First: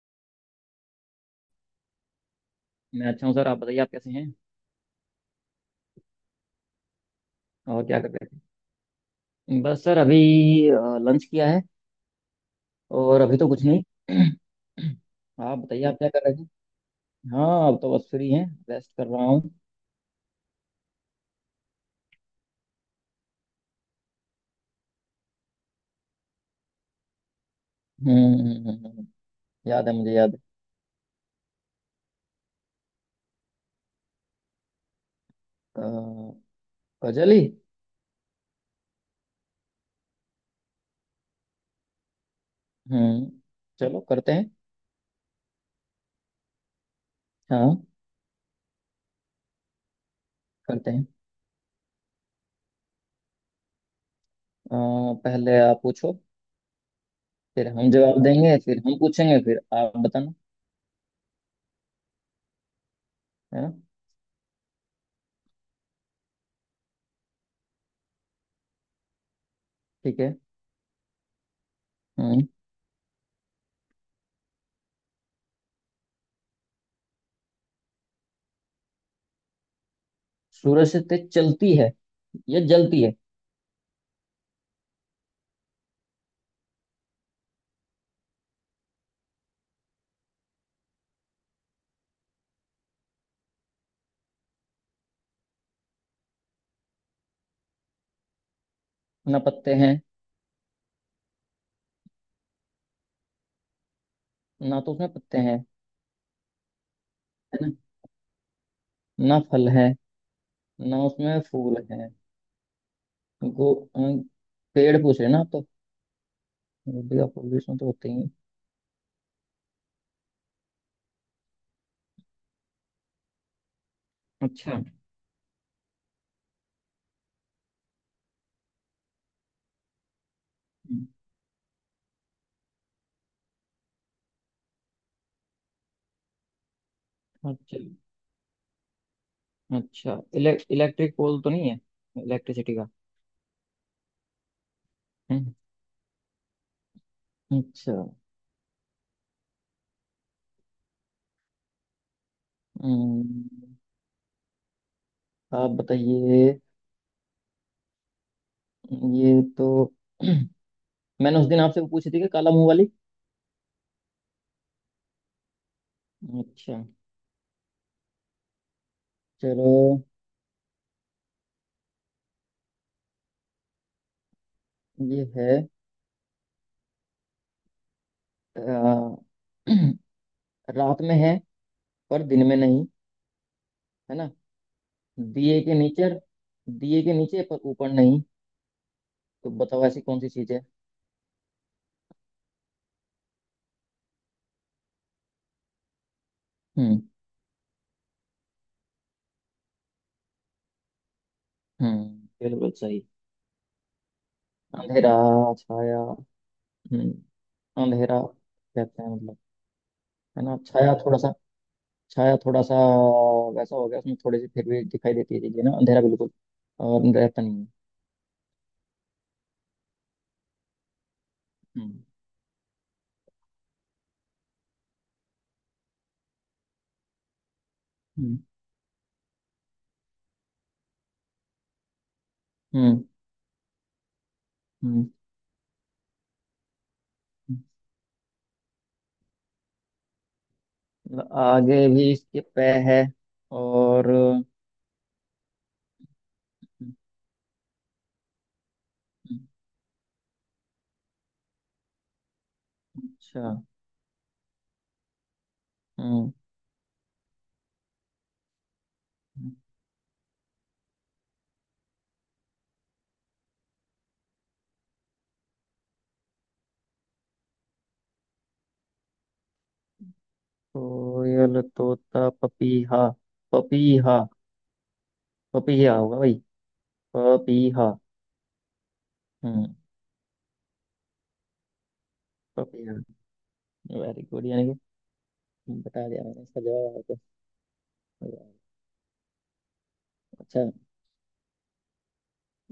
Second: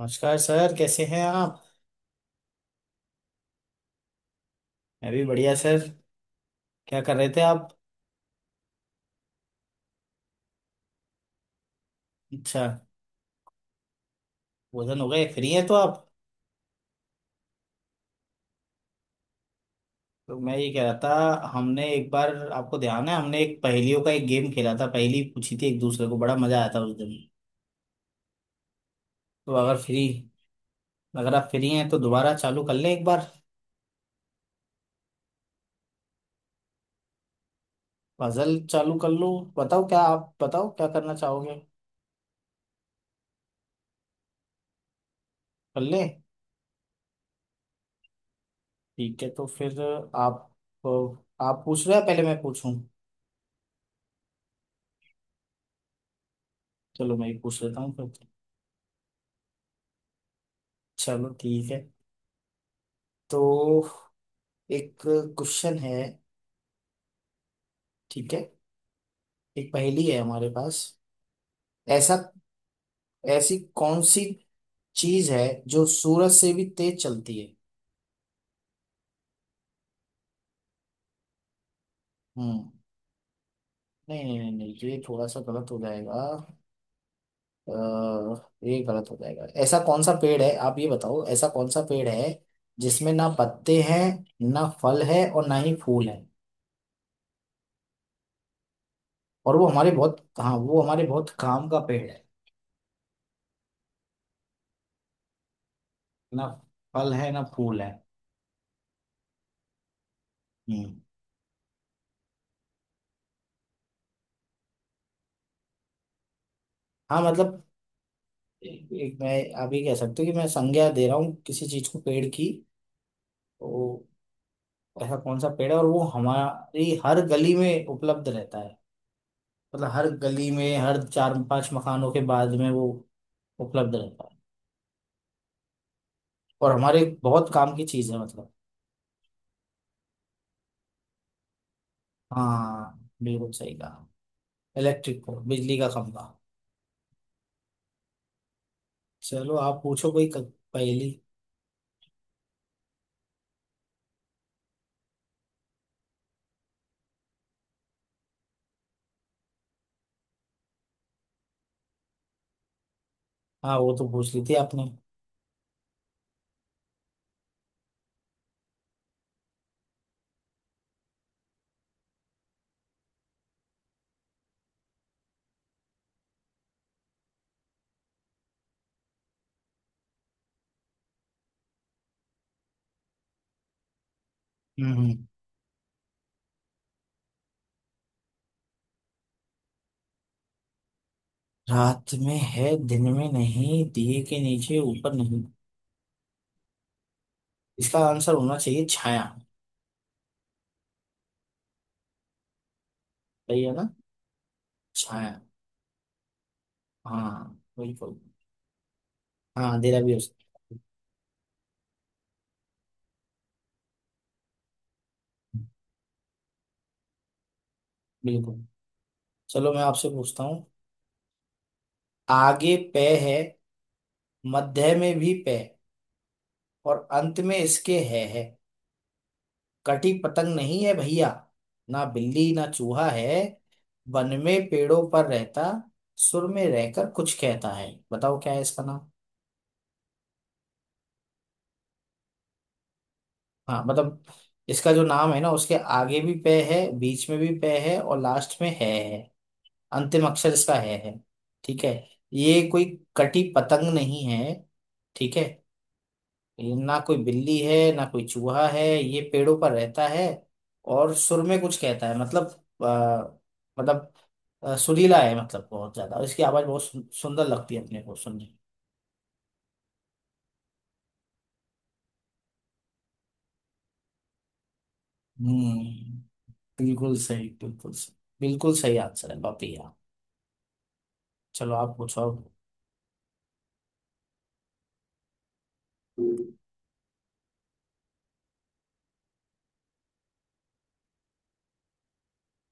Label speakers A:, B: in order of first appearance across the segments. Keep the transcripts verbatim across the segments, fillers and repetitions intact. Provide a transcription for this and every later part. A: नमस्कार सर, कैसे हैं आप?
B: मैं अच्छा हूँ सर। आप बताइए, आप कैसे हैं?
A: मैं भी बढ़िया सर। क्या कर रहे थे आप?
B: और क्या कर रहे थे? बस सर अभी लंच किया है।
A: अच्छा,
B: और अभी तो कुछ नहीं।
A: भोजन हो गए, फ्री
B: आप
A: हैं तो
B: बताइए, आप
A: आप।
B: क्या कर रहे थे? हाँ, अब तो बस फ्री हैं, रेस्ट कर रहा हूँ।
A: तो मैं ये कह रहा था, हमने एक बार, आपको ध्यान है, हमने एक पहेलियों का एक गेम खेला था, पहेली पूछी थी एक दूसरे को, बड़ा मजा आया था उस दिन।
B: हम्म। हम्म, हम्म, हम्म, हम्म।
A: तो अगर
B: याद है,
A: फ्री,
B: मुझे याद है।
A: अगर आप फ्री हैं तो दोबारा चालू कर लें एक बार।
B: अ, गजल ही।
A: पजल चालू कर लो। बताओ क्या, आप बताओ क्या करना चाहोगे?
B: हम्म, चलो करते हैं।
A: कर लें?
B: हाँ,
A: ठीक है तो फिर। आप।
B: करते
A: तो
B: हैं।
A: आप पूछ रहे हैं पहले मैं पूछूं?
B: अ, पहले आप पूछो,
A: चलो मैं ही पूछ
B: फिर
A: लेता
B: हम
A: हूँ
B: जवाब
A: फिर।
B: देंगे, फिर हम पूछेंगे, फिर आप बताना,
A: चलो ठीक है। तो
B: है ना?
A: एक क्वेश्चन है। ठीक है। एक पहेली है
B: ठीक है।
A: हमारे पास। ऐसा,
B: हम्म।
A: ऐसी कौन सी चीज है जो सूरज से भी तेज चलती है?
B: सूरज से तेज चलती है या
A: हम्म।
B: जलती है?
A: नहीं नहीं नहीं नहीं, ये थोड़ा सा गलत हो जाएगा। अ, ये गलत हो जाएगा। ऐसा कौन सा पेड़ है, आप ये बताओ, ऐसा कौन सा पेड़ है जिसमें ना पत्ते हैं, ना फल है और ना ही फूल है।
B: ना
A: और वो
B: पत्ते
A: हमारे
B: हैं,
A: बहुत, हाँ वो हमारे बहुत काम का पेड़ है।
B: ना तो उसमें पत्ते हैं,
A: ना फल है ना
B: न-
A: फूल है।
B: ना ना फल है,
A: हम्म।
B: ना उसमें फूल है। गो अ, पेड़ पूछ रहे ना आप तो? गोभी
A: हाँ
B: का फूल भी
A: मतलब,
B: उसमें तो होते ही हैं।
A: एक एक मैं, आप ये कह सकते हो कि मैं संज्ञा दे रहा हूँ किसी चीज को पेड़ की। तो
B: अच्छा।
A: ऐसा कौन सा पेड़ है और वो हमारी हर गली में उपलब्ध रहता है? मतलब हर गली में हर
B: हम्म,
A: चार पांच मकानों के बाद में वो उपलब्ध रहता है और हमारे बहुत काम
B: अच्छा।
A: की चीज है, मतलब।
B: अच्छा, इले, इलेक्ट्रिक पोल तो नहीं है, इलेक्ट्रिसिटी का?
A: हाँ बिल्कुल सही कहा। इलेक्ट्रिक को,
B: हम्म,
A: बिजली का खंभा।
B: अच्छा।
A: चलो आप पूछो कोई क- पहेली।
B: हम्म, आप बताइए। ये तो मैंने उस दिन आपसे वो पूछी थी कि काला मुंह वाली।
A: हाँ वो तो पूछ ली थी आपने।
B: अच्छा, चलो, ये है। अ, रात में है पर दिन में नहीं, है ना,
A: हम्म हम्म।
B: दिए के नीचे, दिए के नीचे पर ऊपर नहीं। तो बताओ, ऐसी कौन सी चीज है?
A: रात में है दिन में नहीं, दिए के नीचे ऊपर नहीं।
B: हम्म।
A: इसका आंसर होना चाहिए छाया।
B: हम्म, बिल्कुल सही।
A: सही है ना?
B: अंधेरा
A: छाया।
B: छाया। हम्म,
A: हाँ बिल्कुल।
B: अंधेरा कहते हैं मतलब,
A: हाँ अंधेरा भी हो
B: है ना?
A: सकता है।
B: छाया थोड़ा सा, छाया थोड़ा सा वैसा हो गया, उसमें थोड़ी सी फिर भी दिखाई देती है चीजें ना, अंधेरा बिल्कुल और रहता नहीं है।
A: बिल्कुल। चलो मैं आपसे पूछता हूँ।
B: हम्म।
A: आगे पे है, मध्य में भी पे, और अंत में इसके है
B: हम्म।
A: है। कटी पतंग नहीं है भैया, ना बिल्ली ना
B: हम्म।
A: चूहा है। वन में पेड़ों
B: हम्म,
A: पर रहता, सुर में रहकर कुछ
B: हम्म।
A: कहता है। बताओ क्या है इसका नाम।
B: मतलब आगे भी इसके पै है
A: हाँ
B: और,
A: मतलब,
B: हम्म,
A: इसका जो नाम है ना, उसके आगे भी पे है, बीच में भी पे है और लास्ट में है है।
B: हम्म,
A: अंतिम अक्षर इसका है है। ठीक है। ये कोई कटी
B: अच्छा,
A: पतंग नहीं है। ठीक है।
B: हम्म।
A: ये ना कोई बिल्ली है ना कोई चूहा है, ये पेड़ों पर रहता है और सुर में कुछ कहता है। मतलब आ, मतलब अ, सुरीला है मतलब बहुत ज्यादा, और इसकी आवाज बहुत सु- सुंदर लगती है अपने को सुनने में।
B: कोयल तोता पपीहा, पपीहा। पपीहा होगा भाई।
A: हम्म। बिल्कुल सही
B: पपीहा।
A: बिल्कुल सही। बिल्कुल सही आंसर है
B: हम्म।
A: बापिया। चलो आप पूछो अब।
B: पपीहा। वेरी गुड, यानी कि बता दिया मैंने इसका जवाब आपको। अच्छा।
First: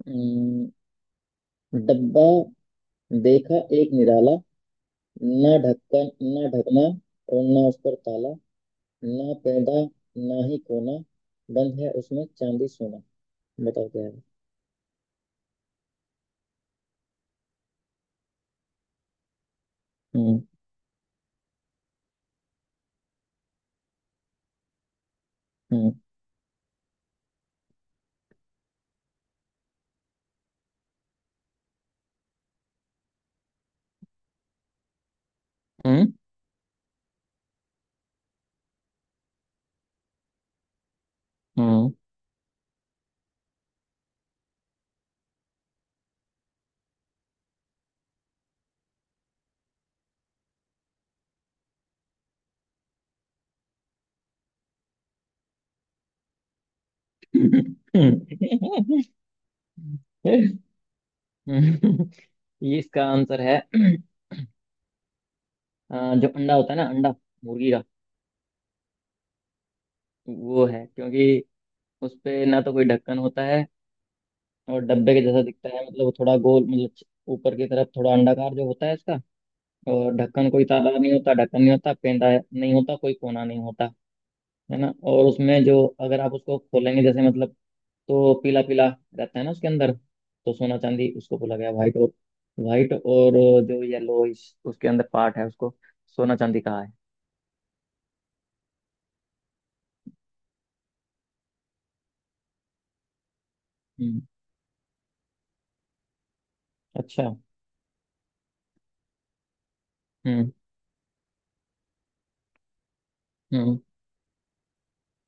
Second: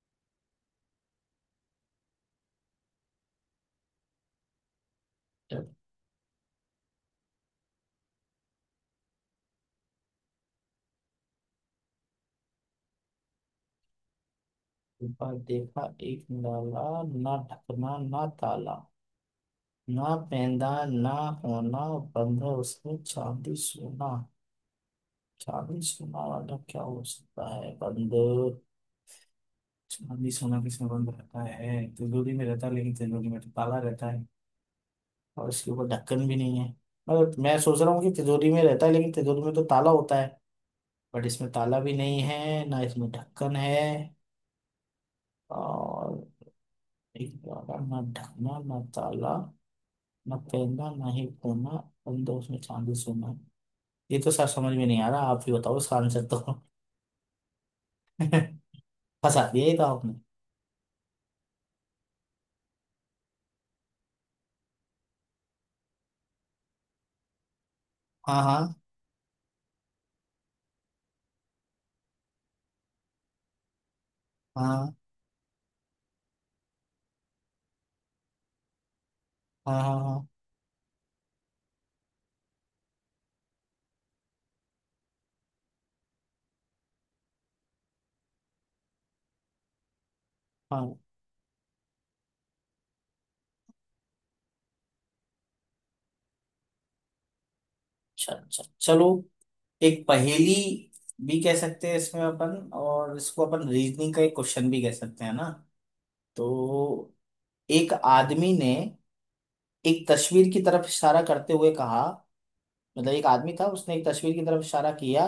B: हम्म, डब्बा देखा एक निराला, ना
A: जब
B: ढक्कन ना ढकना, और ना उस पर ताला, ना पैदा ना ही कोना, बंद है उसमें चांदी सोना। बताओ क्या है?
A: एक बार देखा एक निराला, ना ढकना ना ताला, ना
B: हम्म।
A: पैदा ना होना, बंधे उसमें चांदी सोना। चांदी
B: हम्म।
A: सोना वाला क्या हो सकता है बंधे? चांदी सोना किसमें बंद रहता है? तिजोरी में रहता है, लेकिन तिजोरी में तो ताला रहता है। और इसके ऊपर
B: हम्म।
A: ढक्कन भी नहीं है। मतलब मैं सोच रहा हूँ कि तिजोरी में रहता है, लेकिन तिजोरी में तो ताला होता है। बट इसमें ताला
B: हम्म।
A: भी नहीं है, ना इसमें ढक्कन है। और एक वाला ना ढकना ना ताला, ना पैदा ना ही कोना, बंधे उसमें चांदी सोना। ये तो सर समझ में नहीं आ रहा, आप ही बताओ इसका आंसर तो। फंसा दिया ये तो आपने।
B: हम्म। ये इसका आंसर है। अ, जो अंडा होता है ना, अंडा मुर्गी का।
A: हाँ हाँ
B: वो है क्योंकि उस पे ना तो कोई ढक्कन होता है, और
A: हाँ
B: डब्बे के जैसा दिखता है, मतलब वो थोड़ा गोल, मतलब ऊपर की तरफ थोड़ा अंडाकार जो होता है इसका।
A: हाँ हाँ
B: और
A: हाँ
B: ढक्कन कोई ताला नहीं होता, ढक्कन नहीं होता, पेंदा नहीं होता, कोई कोना नहीं होता, है ना? और उसमें जो, अगर आप उसको खोलेंगे, जैसे मतलब, तो पीला पीला रहता है ना उसके अंदर। तो सोना
A: हाँ।
B: चांदी उसको बोला गया। व्हाइट और व्हाइट और जो येलो उसके अंदर पार्ट है, उसको सोना चांदी कहा है।
A: अच्छा अच्छा, चलो। एक पहेली भी कह सकते हैं इसमें अपन, और इसको अपन रीजनिंग
B: हम्म।
A: का एक क्वेश्चन भी कह सकते हैं ना। तो
B: अच्छा।
A: एक आदमी ने एक तस्वीर
B: हम्म।
A: की तरफ इशारा करते हुए कहा, मतलब एक आदमी था
B: हम्म।
A: उसने एक तस्वीर की तरफ इशारा किया,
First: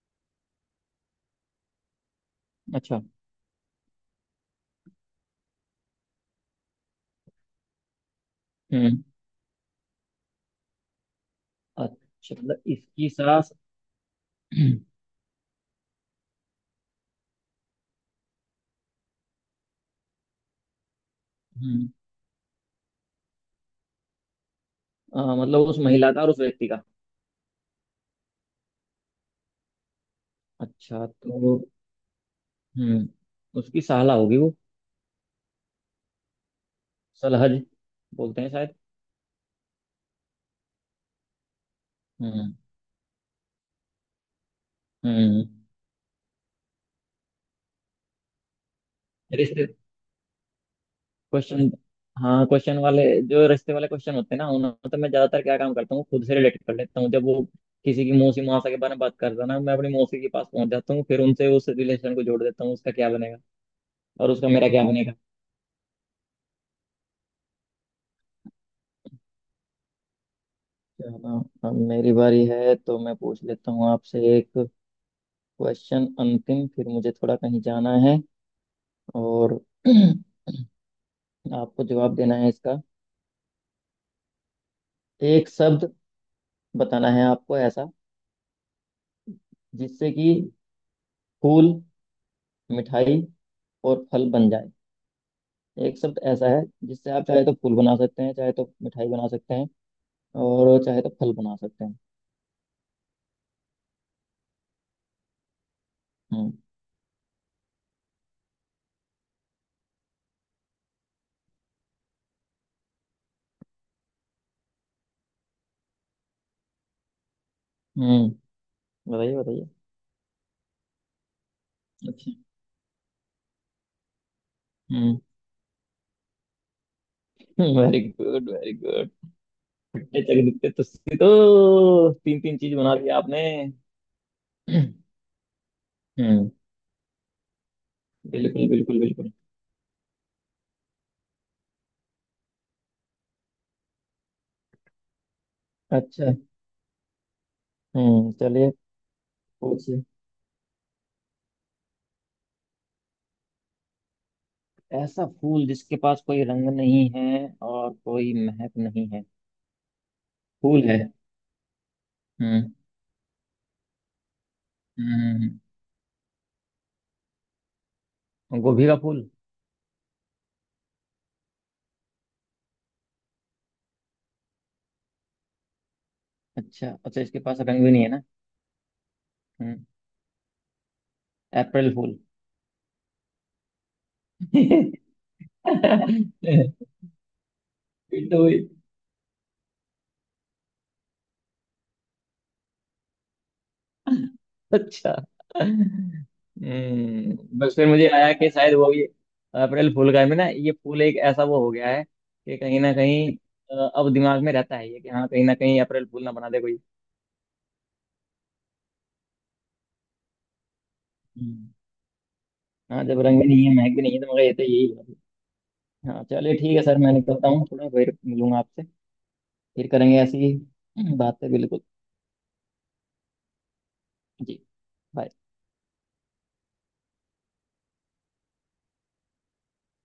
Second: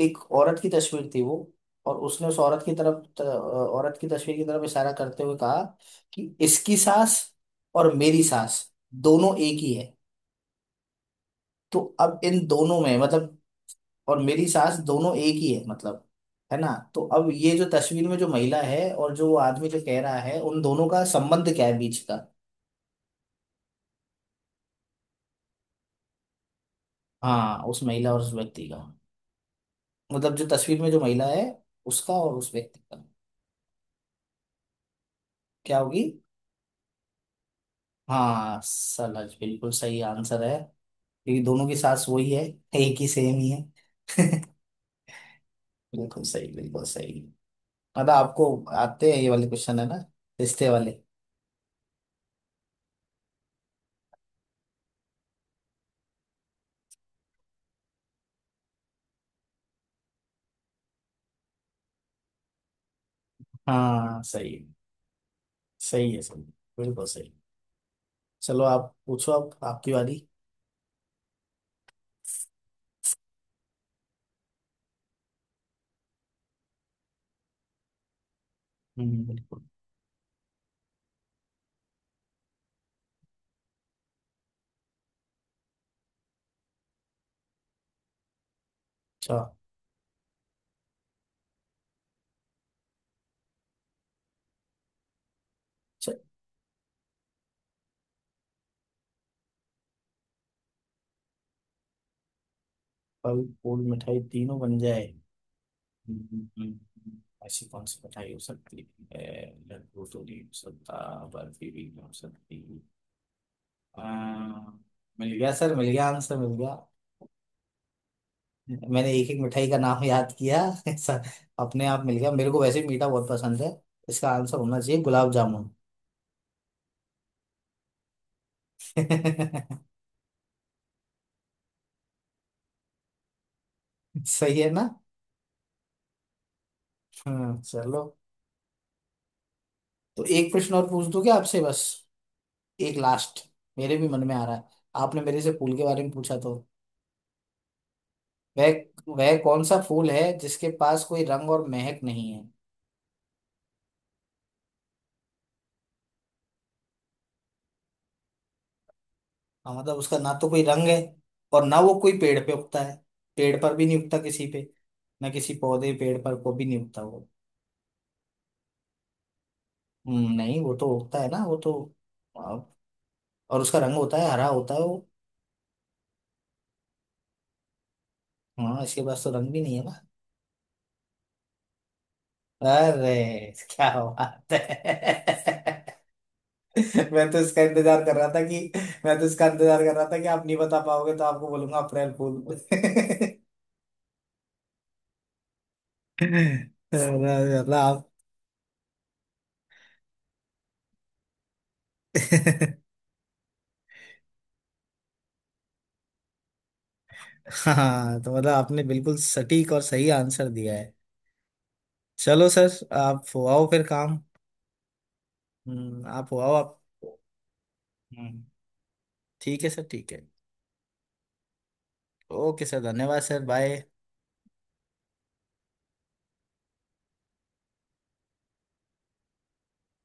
A: एक औरत की तस्वीर थी वो, और उसने उस औरत की
B: अच्छा।
A: तरफ त- औरत की तस्वीर की तरफ इशारा करते हुए कहा कि इसकी सांस और मेरी सांस
B: हम्म।
A: दोनों एक ही है। तो अब
B: अच्छा,
A: इन
B: मतलब
A: दोनों में
B: इसकी
A: मतलब,
B: सास?
A: और मेरी सांस दोनों एक ही है मतलब, है ना? तो अब ये जो तस्वीर में जो महिला है, और जो वो आदमी जो कह रहा है, उन दोनों का संबंध क्या है
B: हम्म।
A: बीच का?
B: आ, मतलब उस महिला का और उस व्यक्ति का?
A: हाँ उस महिला और उस व्यक्ति का। मतलब जो तस्वीर में जो
B: अच्छा
A: महिला है,
B: तो,
A: उसका और उस व्यक्ति का।
B: हम्म, उसकी साला होगी वो।
A: क्या होगी?
B: सलहज बोलते हैं
A: हाँ
B: शायद।
A: सलज, बिल्कुल सही आंसर है। ये दोनों की सास वही है,
B: हम्म।
A: एक ही सेम ही है।
B: हम्म।
A: बिल्कुल सही बिल्कुल सही। मतलब आपको आते हैं ये वाले
B: रिश्ते
A: क्वेश्चन है ना, रिश्ते वाले।
B: क्वेश्चन। हाँ, क्वेश्चन वाले। जो रिश्ते वाले क्वेश्चन होते हैं ना, उन्होंने तो मैं ज्यादातर क्या काम करता हूँ, खुद से रिलेट कर लेता हूँ। जब वो किसी की मौसी मासा के बारे में बात करता है ना, मैं अपनी मौसी के पास पहुंच जाता हूँ, फिर उनसे उस रिलेशन को जोड़ देता हूँ उसका क्या बनेगा
A: हाँ
B: और उसका
A: सही है,
B: मेरा क्या बनेगा।
A: सही है सही है, बिल्कुल सही। चलो आप पूछो अब आपकी वाली।
B: चलो, अब मेरी बारी है तो मैं पूछ लेता हूँ आपसे एक क्वेश्चन अंतिम, फिर मुझे थोड़ा कहीं जाना है।
A: हम्म
B: और
A: बिल्कुल।
B: आपको जवाब देना है इसका। एक शब्द बताना है आपको ऐसा
A: अच्छा,
B: जिससे कि फूल, मिठाई और फल बन जाए। एक
A: अच्छा,
B: शब्द ऐसा है जिससे आप चाहे तो फूल बना सकते हैं, चाहे तो मिठाई बना सकते हैं, और चाहे तो फल बना सकते हैं।
A: फल फूल मिठाई तीनों बन जाए। हम्म, हम्म,
B: हम्म।
A: हम्म। ऐसी कौन सी मिठाई हो सकती है? लड्डू तो नहीं हो सकता, बर्फी भी नहीं हो सकती। अम्म, मिल गया सर मिल गया, आंसर मिल गया।
B: हम्म,
A: मैंने एक
B: बताइए
A: एक मिठाई
B: बताइए।
A: का नाम याद किया। ऐसा अपने आप मिल गया,
B: अच्छा।
A: मेरे को वैसे ही मीठा बहुत पसंद है। इसका आंसर होना चाहिए
B: हम्म।
A: गुलाब जामुन।
B: Very good very good. ये जगदीप तो इसकी तो तीन तीन चीज बना दिया आपने।
A: सही है ना?
B: हम्म,
A: हम्म चलो।
B: बिल्कुल बिल्कुल बिल्कुल।
A: तो एक प्रश्न और पूछ दूं क्या आपसे बस, एक लास्ट, मेरे भी मन में आ रहा है, आपने मेरे से फूल के बारे में
B: अच्छा,
A: पूछा तो।
B: हम्म, चलिए।
A: वह वह कौन सा
B: पूछिए।
A: फूल है जिसके पास कोई रंग और महक नहीं है?
B: ऐसा फूल जिसके पास कोई रंग नहीं है और कोई महक नहीं है?
A: हाँ, मतलब उसका ना तो कोई
B: फूल
A: रंग है,
B: है।
A: और ना वो कोई पेड़ पे
B: हम्म।
A: उगता है। पेड़ पर भी नहीं उगता किसी पे, ना
B: हम्म।
A: किसी पौधे पेड़ पर को भी नहीं उगता।
B: गोभी का फूल।
A: हम्म, नहीं वो तो उगता है ना, वो तो वाव। और उसका रंग होता है हरा होता है वो।
B: अच्छा अच्छा, इसके पास रंग भी नहीं है ना?
A: हाँ इसके पास तो रंग भी नहीं है
B: हम्म।
A: ना।
B: अप्रैल फूल।
A: अरे क्या बात है! मैं तो इसका इंतजार कर
B: ये
A: रहा
B: तो।
A: था कि, मैं तो इसका इंतजार कर रहा था कि आप नहीं बता पाओगे तो आपको बोलूंगा अप्रैल फूल।
B: अच्छा। हम्म,
A: मतलब
B: बस फिर मुझे
A: आप।
B: आया कि शायद वो भी अप्रैल फूल का है। मैं ना, ये फूल एक ऐसा वो हो गया है कि कहीं ना कहीं अ, अब दिमाग में रहता है ये कि हाँ, कहीं ना कहीं अप्रैल फूल ना बना दे कोई।
A: हाँ तो मतलब आपने बिल्कुल सटीक और सही आंसर दिया है।
B: हम्म।
A: चलो सर,
B: हाँ, जब
A: आप
B: रंग भी नहीं
A: हुआओ
B: है
A: फिर
B: महक भी नहीं
A: काम।
B: है तो, मगर ये तो यही बात
A: हम्म,
B: है। हाँ
A: आप हुआओ
B: चलिए, ठीक
A: आप।
B: है सर, मैं निकलता हूँ थोड़ा, फिर
A: हम्म,
B: मिलूंगा आपसे।
A: ठीक है सर
B: फिर
A: ठीक
B: करेंगे
A: है।
B: ऐसी ही बातें, बिल्कुल।
A: ओके सर धन्यवाद सर, बाय।
B: जी।